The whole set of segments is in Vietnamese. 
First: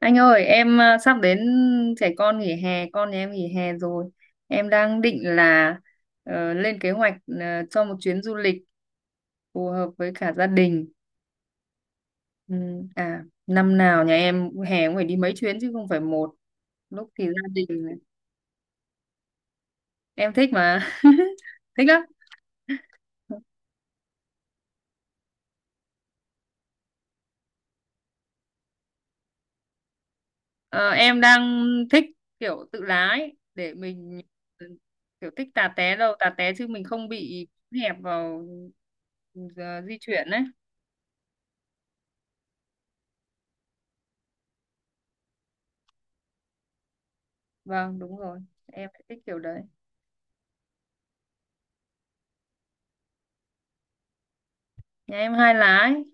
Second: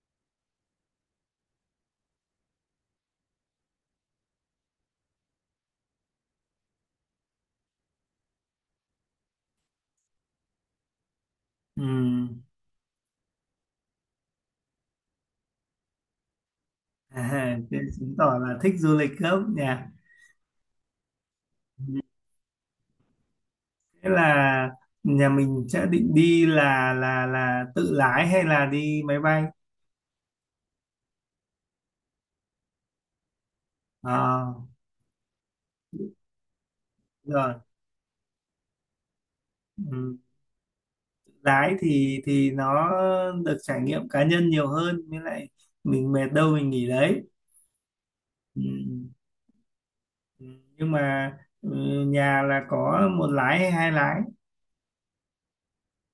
Anh ơi, em à, sắp đến trẻ con nghỉ hè, con nhà em nghỉ hè rồi. Em đang định là lên kế hoạch cho một chuyến du lịch phù hợp với cả gia đình. Ừ. Ừ, à, năm nào nhà em hè cũng phải đi mấy chuyến chứ không phải một. Lúc thì gia À, đình thế chứng tỏ là thích du lịch lắm nhỉ. em thích mà. Thích Ừ. lắm. Thế là nhà mình sẽ định đi là tự lái hay là đi máy bay? Ờ, em đang thích kiểu tự lái để mình, Ờ, ừ, kiểu thích tà té đâu, tà té chứ mình không bị rồi. hẹp vào, ừ, di Ừ. chuyển ấy. Lái thì nó được trải nghiệm cá nhân nhiều hơn, với lại mình mệt đâu mình nghỉ đấy. Vâng, đúng rồi. Ừ. Em lại thích kiểu đấy. Ừ. Nhưng mà ừ, nhà là có một lái hay hai lái? Nhà em hai lá ấy.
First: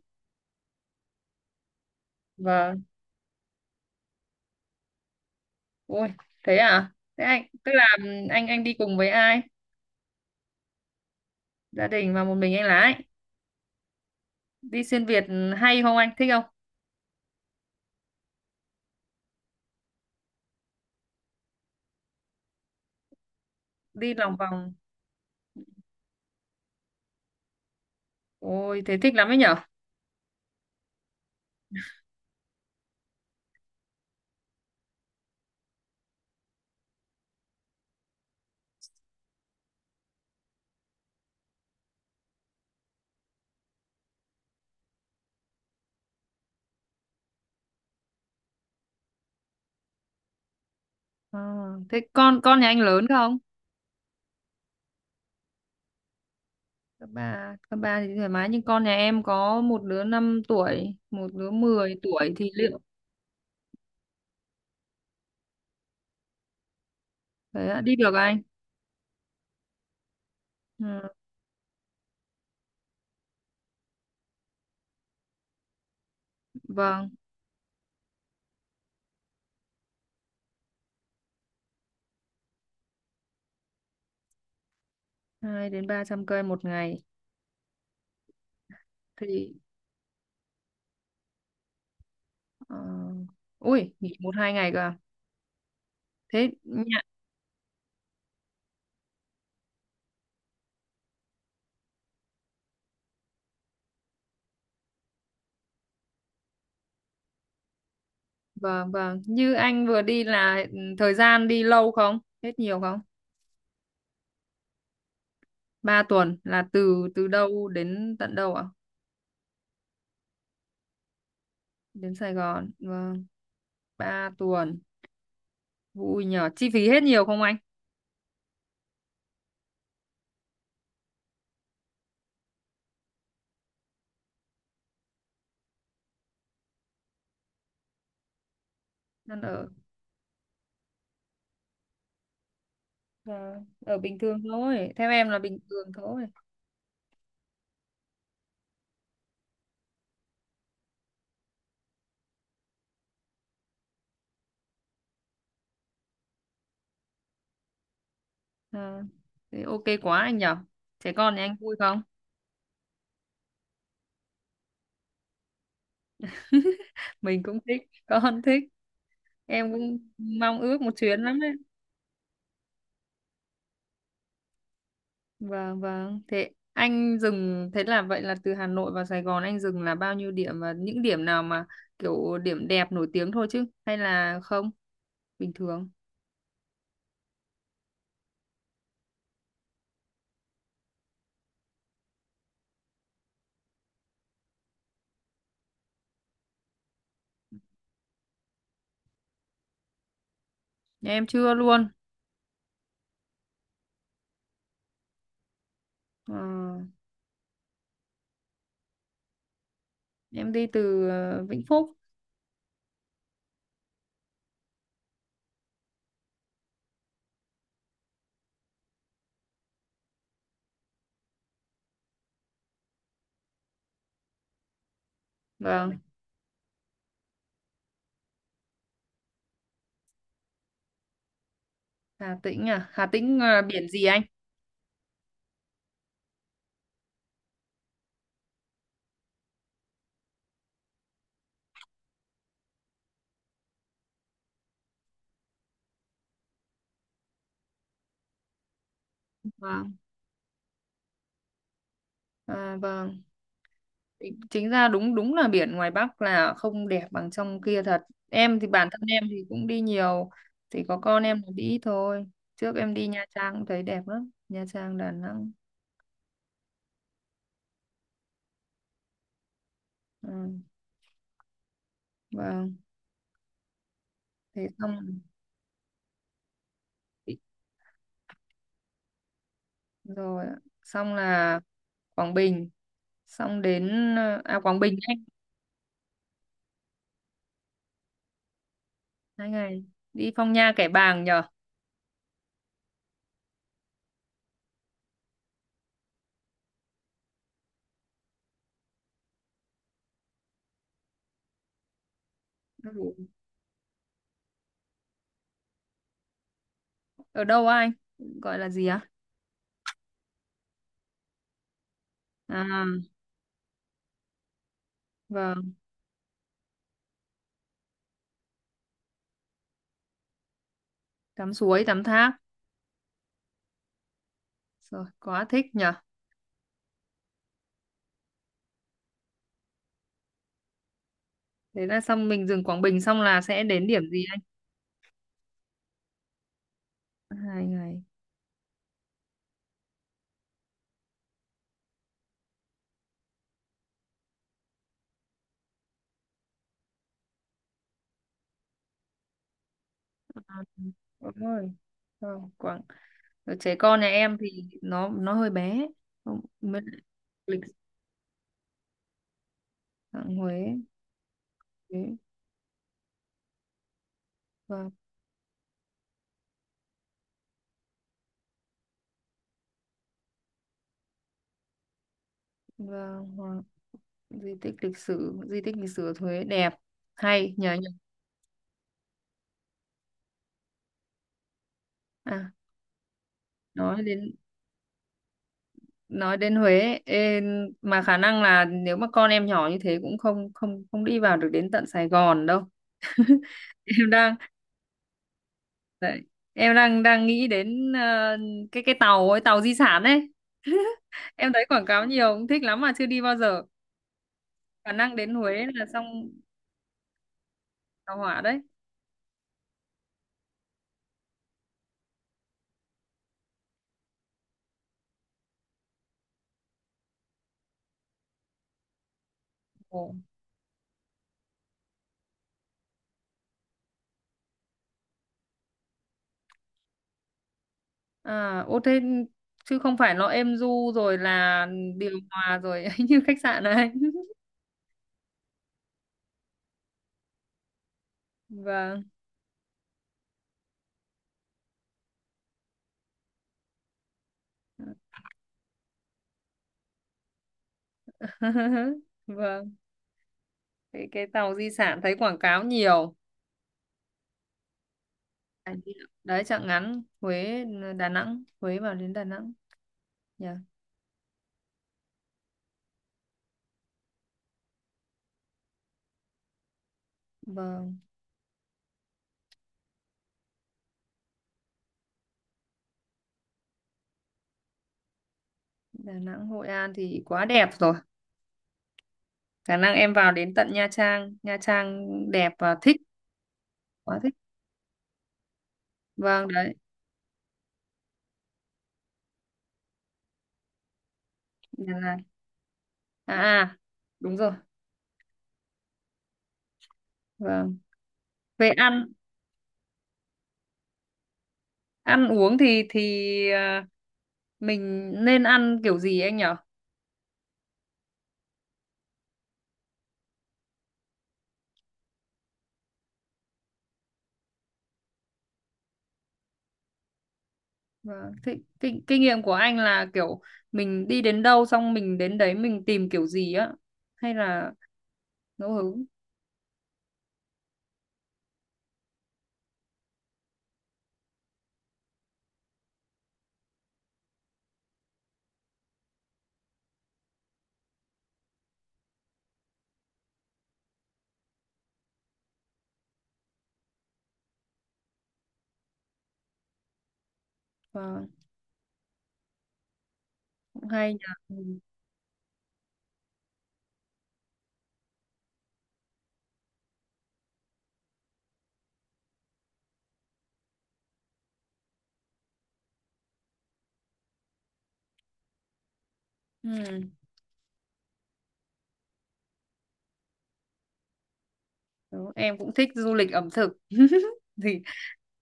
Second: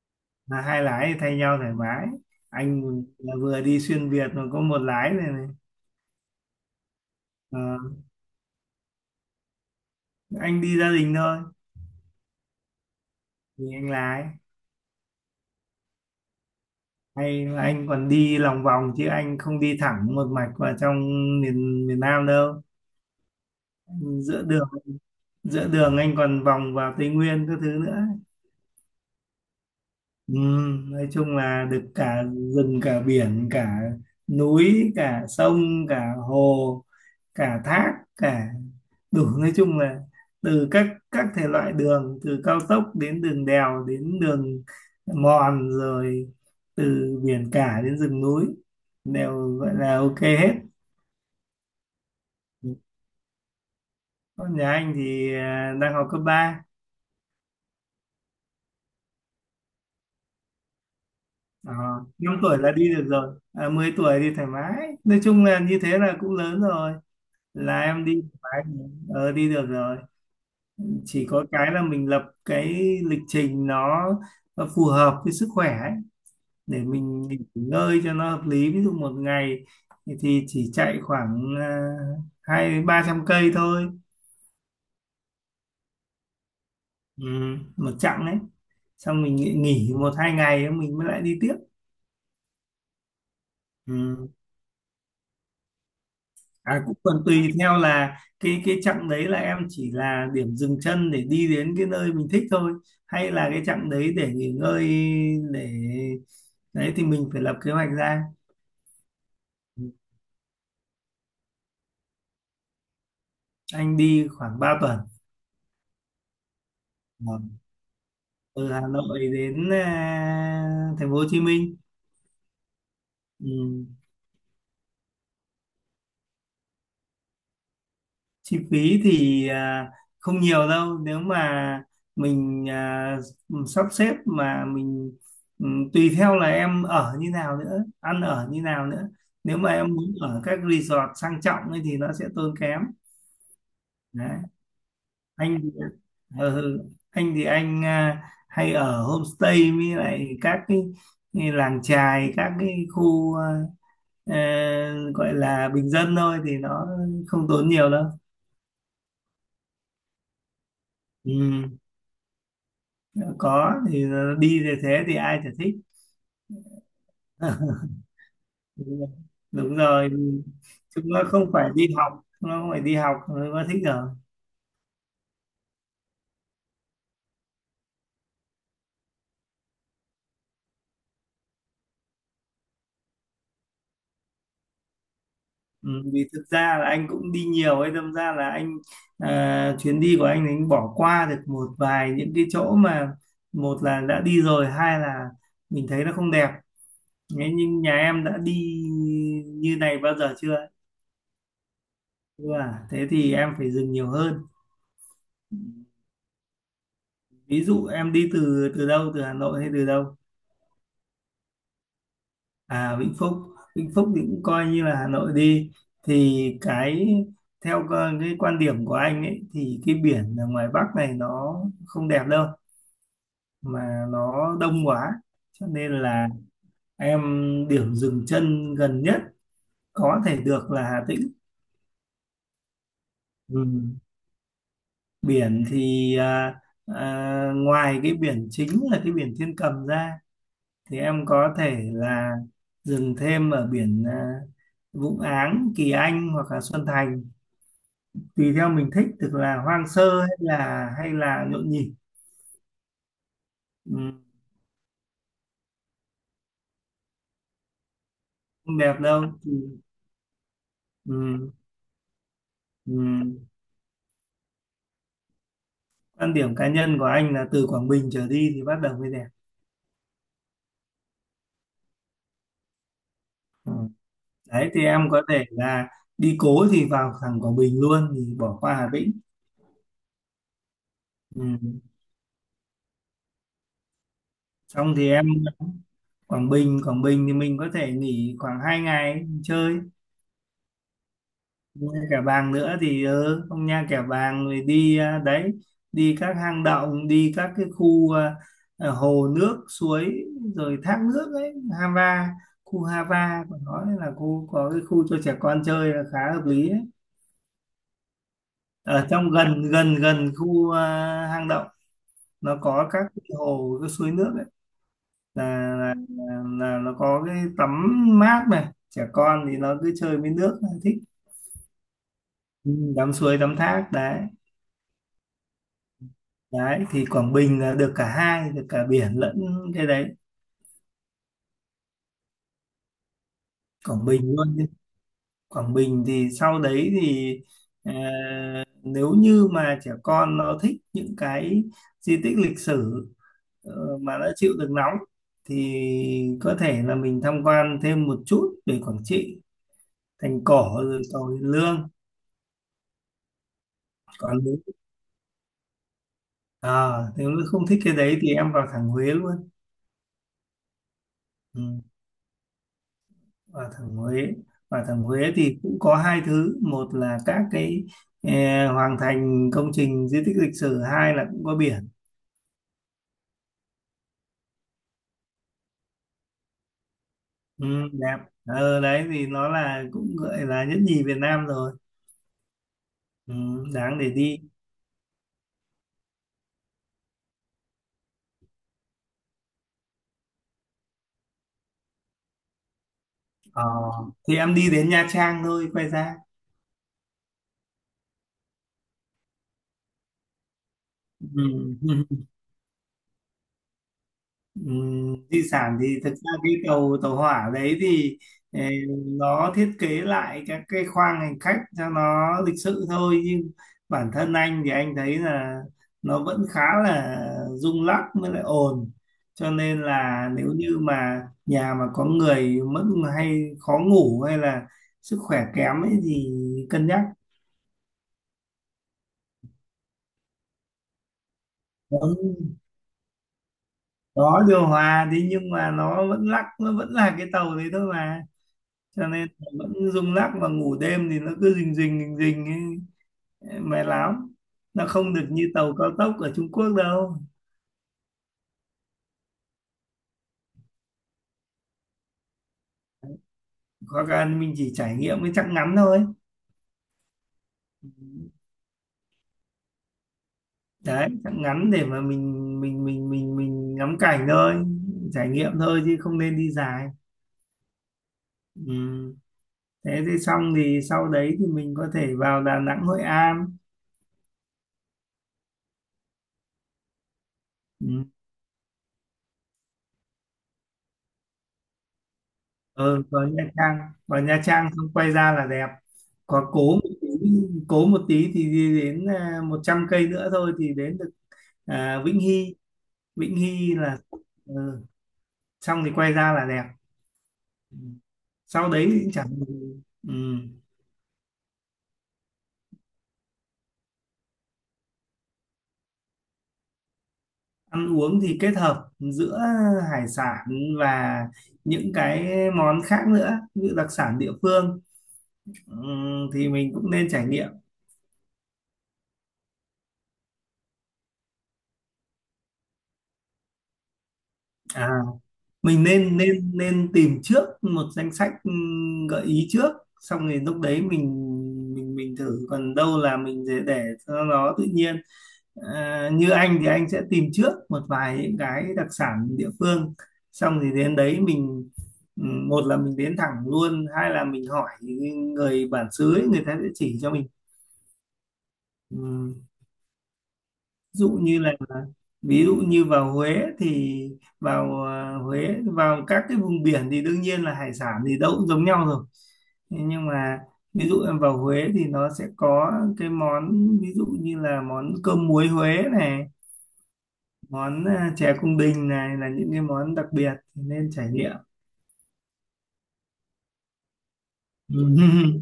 Là hai lái thì thay nhau thoải mái. Vâng. Anh là vừa đi xuyên Việt mà có một lái này này. Ui, thế à? Thế anh, tức là anh đi cùng với ai? Ờ, anh đi gia đình thôi. Gia đình và một mình anh lái. Thì anh lái Đi xuyên Việt hay không anh? Thích không? hay là anh còn đi lòng vòng chứ anh không đi thẳng một mạch vào trong miền miền Nam đâu. Đi lòng giữa đường vòng. giữa đường anh còn vòng vào Tây Nguyên các thứ nữa. Ôi, thế thích lắm ấy nhở? Ừ, nói chung là được cả rừng, cả biển, cả núi, cả sông, cả hồ, cả thác, cả đủ. Nói chung là từ các thể loại đường, từ cao tốc đến đường đèo đến đường mòn, rồi từ biển cả đến rừng núi, đều gọi là ok hết. Ờ, thế con nhà anh lớn không? Con nhà anh thì đang học cấp ba. Các bà thì thoải mái, nhưng con nhà em có một đứa 5 tuổi, một đứa À, 10 tuổi 5 thì tuổi là liệu đi được rồi. À, 10 tuổi thì thoải mái, nói chung là như thế là cũng lớn rồi. thế ạ, Là đi em được đi anh? thoải mái. Ờ, đi được rồi, Ừ, chỉ có cái là mình lập cái lịch trình nó phù hợp với sức khỏe ấy. Để vâng, mình nghỉ ngơi cho nó hợp lý, ví dụ một ngày thì chỉ chạy khoảng 200 đến 300 cây thôi. 200-300 cây một ngày Ừ, một chặng đấy, xong mình thì, nghỉ nghỉ một hai ngày mình mới lại đi tiếp. ờ, ui, nghỉ Ừ. 1-2 ngày cơ à? thế À, cũng nhà- còn tùy theo là cái chặng đấy là em chỉ là điểm dừng chân để đi đến cái nơi mình thích thôi, hay là cái chặng đấy để nghỉ ngơi, để đấy thì mình phải lập kế hoạch ra. vâng, vâng, như Ừ. anh vừa đi là, thời gian đi lâu không, hết nhiều không? Anh đi khoảng 3 tuần. 3 tuần là từ từ Ừ. đâu đến tận đâu ạ? Từ Hà Nội đến thành phố Hồ Chí Minh. Đến Sài Gòn, vâng. Ừ. 3 tuần, vui nhờ. Chi phí hết nhiều không anh? Chi phí thì không nhiều đâu, nếu mà mình sắp xếp mà mình, ừ, tùy theo là em ở như nào nữa, ăn ở như nào nữa. Ăn Nếu ở. mà em muốn ở các resort sang trọng ấy thì nó sẽ tốn kém. Ờ, ở bình Đấy. thường thôi, theo em là bình Anh thì, thường thôi. ờ, ừ, anh thì anh à, hay ở homestay, với lại cái làng chài, các cái khu ờ, gọi là bình dân thôi thì nó không tốn nhiều đâu. Ờ, thế ok quá anh nhở. Trẻ con thì anh Ừ. vui không? Có thì nó đi về, thế thì ai chả thích. Mình cũng thích, con thích. Đúng rồi. Em Đúng cũng rồi. mong ước một Chúng nó chuyến lắm. không phải đi học, chúng nó không phải đi học, nó thích rồi. Vâng, vâng. Thế anh dừng, thế là vậy là từ Hà Nội vào Sài Gòn anh dừng là bao nhiêu điểm, và những điểm nào mà kiểu điểm đẹp nổi tiếng thôi chứ, hay là không? Bình thường. Ừ. Vì thực ra là anh cũng đi nhiều ấy, đâm ra là chuyến đi của anh thì anh bỏ qua được một vài những cái chỗ mà, một là đã đi rồi, hai là mình thấy nó không đẹp. Thế nhưng nhà em đã đi như này bao giờ chưa? Nhà em chưa luôn. Ừ. Thế thì em phải dừng nhiều hơn. Ờ, Ví dụ em đi từ từ đâu, từ Hà Nội hay từ đâu? em đi từ Vĩnh Phúc. À, Vĩnh Phúc. Vĩnh Phúc thì cũng coi như là Hà Nội đi. Thì cái quan điểm của anh ấy thì cái biển ở ngoài Bắc này nó không đẹp đâu, mà nó đông quá. Cho nên Vâng. là em, điểm dừng chân gần nhất có thể được là Hà Tĩnh. Hà Tĩnh à? Hà Tĩnh, Ừ. biển gì anh? Biển thì ngoài cái biển chính là cái biển Thiên Cầm ra, thì em có thể là dừng thêm ở biển Vũng Áng, Kỳ Anh hoặc là Xuân Thành, tùy theo mình thích, tức là hoang Vâng. sơ hay là nhộn nhịp. À, vâng. Ừ, Chính ra đúng đúng là biển ngoài Bắc là không đẹp bằng trong kia thật. Em thì không bản thân đẹp đâu. em thì Ừ. cũng đi nhiều, thì có con em Ừ. là đi ít thôi. Trước em Ừ. đi Nha Trang cũng thấy đẹp lắm. Nha Trang, Đà Nẵng. Quan điểm cá nhân của anh là từ Quảng Bình trở đi thì bắt đầu mới đẹp. Ừ, vâng, Ừ. thế Đấy thì em xong có thể là đi cố thì vào thẳng Quảng Bình luôn thì bỏ qua Hà Tĩnh. rồi ạ. Xong Ừ. là Quảng Bình, xong đến Quảng Xong Bình thì anh. em, Quảng Bình, Quảng Bình thì mình có thể nghỉ khoảng 2 ngày Hai chơi. ngày đi Phong Nha Kẻ Bàng nhờ. Nha Kẻ Bàng nữa thì ừ, không, Nha Kẻ Bàng rồi đi, đấy, đi các hang động, đi các cái khu hồ nước suối rồi thác nước ấy. Hava, khu Ừ. Hava của nó là khu có cái khu cho trẻ con chơi là khá hợp lý ấy. Ở đâu á anh, gọi là gì á? Ở trong gần, gần gần khu hang động, nó À có các cái hồ cái suối nước ấy. Là, vâng, nó có cái tắm mát này, trẻ con thì nó cứ chơi với nước thích. tắm suối, tắm thác, Ừ, tắm suối tắm thác đấy. rồi quá thích nhờ. Đấy thì Quảng Bình là được cả hai, được cả biển lẫn cái đấy, Thế là xong mình dừng Quảng Bình, xong là sẽ đến điểm Quảng gì Bình anh? luôn. Quảng Bình thì sau đấy thì, hai ờ, ngày nếu như mà trẻ con nó thích những cái di tích lịch sử, ờ, mà nó chịu được nóng, thì có thể là mình tham quan thêm một chút về Quảng Trị, thành cổ rồi cầu đúng Hiền rồi. Lương. Vâng, Quảng, ở trẻ con nhà em Còn thì nếu, nó hơi bé. Không, mới lại nếu lịch. không thích cái đấy thì em vào thẳng Huế luôn. Huế, Ừ. Huế Quả thẩm Huế, quả và thẩm Huế thì cũng có hai thứ, một là các cái, hoàng thành, công trình di tích lịch sử, hai là cũng có biển. và di tích lịch sử, di tích lịch sử ở Huế đẹp hay Ừ, nhờ nhờ. đẹp. Ờ, đấy thì nó là cũng gọi là nhất nhì Việt Nam rồi. À, Ừ, đáng nói để đến, đi. nói đến Huế ấy, ê, mà khả năng là nếu mà con em nhỏ như thế cũng không, không, không đi vào được đến tận Sài Gòn đâu. Ờ, em đang thì em đi đến Nha Trang thôi quay ra. đấy, em đang đang nghĩ đến cái tàu ấy, tàu di sản ấy. Em thấy Ừ. quảng cáo nhiều cũng thích lắm mà chưa đi bao giờ. Khả năng đến Di Huế sản là thì xong. thực ra cái tàu tàu hỏa đấy Tàu thì, hỏa đấy. ờ, nó thiết kế lại các cái khoang hành khách cho nó lịch sự thôi, nhưng bản thân anh thì anh thấy là nó vẫn khá là rung lắc, mới lại ồn. Cho nên Ồ. là nếu như mà nhà mà có người mất, hay khó ngủ hay là sức khỏe kém ấy thì cân nhắc. à ô thế chứ không phải nó êm du rồi là điều Ừ, hòa rồi như khách sạn này. có điều hòa, thế nhưng mà nó vẫn lắc, nó vẫn là cái tàu đấy thôi mà, Vâng. cho nên là vẫn rung lắc, mà ngủ đêm thì nó cứ rình rình rình rình ấy, mệt lắm. Nó không được như tàu cao tốc ở Trung Quốc đâu. Vâng, cái tàu di sản thấy quảng cáo nhiều. Hoặc là mình chỉ trải nghiệm cái chặng ngắn Anh đi ạ. thôi. Đấy, chặng ngắn Huế, Đà Nẵng. Huế vào đến Đà Nẵng nhỉ. Đấy, chặng ngắn để mà mình ngắm cảnh thôi, trải nghiệm thôi chứ không nên đi dài. Vâng. Ừ. Thế thì xong thì sau đấy thì mình có thể vào Đà Nẵng Hội An. Đà Nẵng, Hội An thì quá đẹp rồi. Ừ. Khả năng em vào đến tận Nha Trang, Nha Trang đẹp và thích. Ừ, vào Nha Trang. Quá Vào thích. Nha Trang xong quay ra là đẹp. Vâng, Có đấy. cố một tí, cố một tí thì đi đến 100 cây nữa thôi thì đến được Đà Lạt, Vĩnh Hy. Vĩnh à, Hy à là, đúng rồi. ừ, xong thì quay ra là đẹp. Vâng. Ừ. Về Sau đấy ăn thì chẳng, ừ, ăn uống thì mình nên ăn kiểu gì anh nhỉ? ăn uống thì kết hợp giữa hải sản và những cái món khác nữa, như đặc sản địa phương. Ừ, thì mình cũng nên trải nghiệm. Vâng. Thế, kinh nghiệm của anh là kiểu mình đi đến đâu, xong mình đến đấy mình tìm kiểu gì á, hay là À, ngẫu mình hứng? nên nên nên tìm trước một danh sách, gợi ý trước, xong rồi lúc đấy mình, thử, còn đâu là mình để cho nó tự nhiên. À, như anh thì anh sẽ tìm trước một vài những cái đặc sản địa phương, xong thì đến đấy mình, một là mình đến thẳng luôn, hai là mình hỏi người bản xứ ấy, người ta sẽ chỉ cho mình. Vâng, Ừ. cũng Dụ hay nhỉ. như là, Ừ. ví dụ như vào Huế thì vào Huế, vào các cái vùng biển thì đương nhiên là hải sản thì đâu cũng giống nhau rồi. Thế nhưng mà, ví dụ em vào Huế thì nó sẽ có cái món, ví dụ như là món cơm muối Huế này, Ừ. món chè cung đình này, là những cái món đặc biệt nên trải nghiệm. Đúng, em cũng thích du lịch ẩm thực thì Ừ.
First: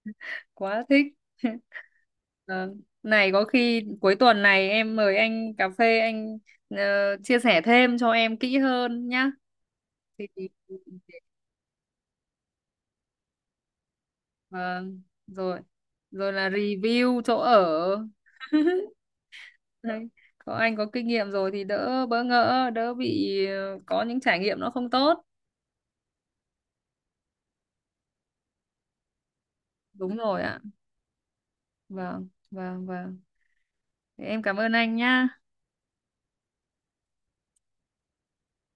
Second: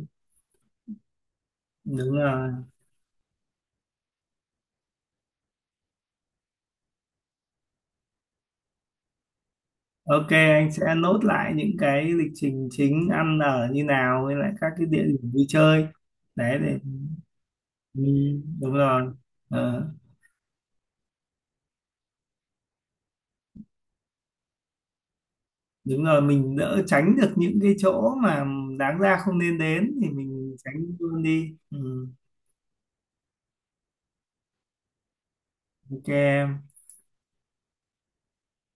quá thích. Đúng rồi. Vâng. Này có khi cuối tuần này em mời anh cà phê anh, chia sẻ thêm cho em kỹ hơn nhá. thì Ok, thì- anh sẽ nốt lại những cái lịch trình chính, ăn ở như nào, với lại các cái vâng, địa điểm vui rồi, chơi. rồi là Đấy thì, review chỗ ừ, ở. đúng rồi. Ờ, Đấy. Có anh có kinh nghiệm rồi thì đỡ bỡ ngỡ, đỡ bị, có những trải nghiệm nó không tốt. đúng rồi, mình đỡ tránh được những cái chỗ mà đáng ra không nên đến thì Đúng rồi mình ạ. tránh luôn đi. Ừ, Vâng, vâng, vâng. Thế em cảm ơn anh nhá. ok em.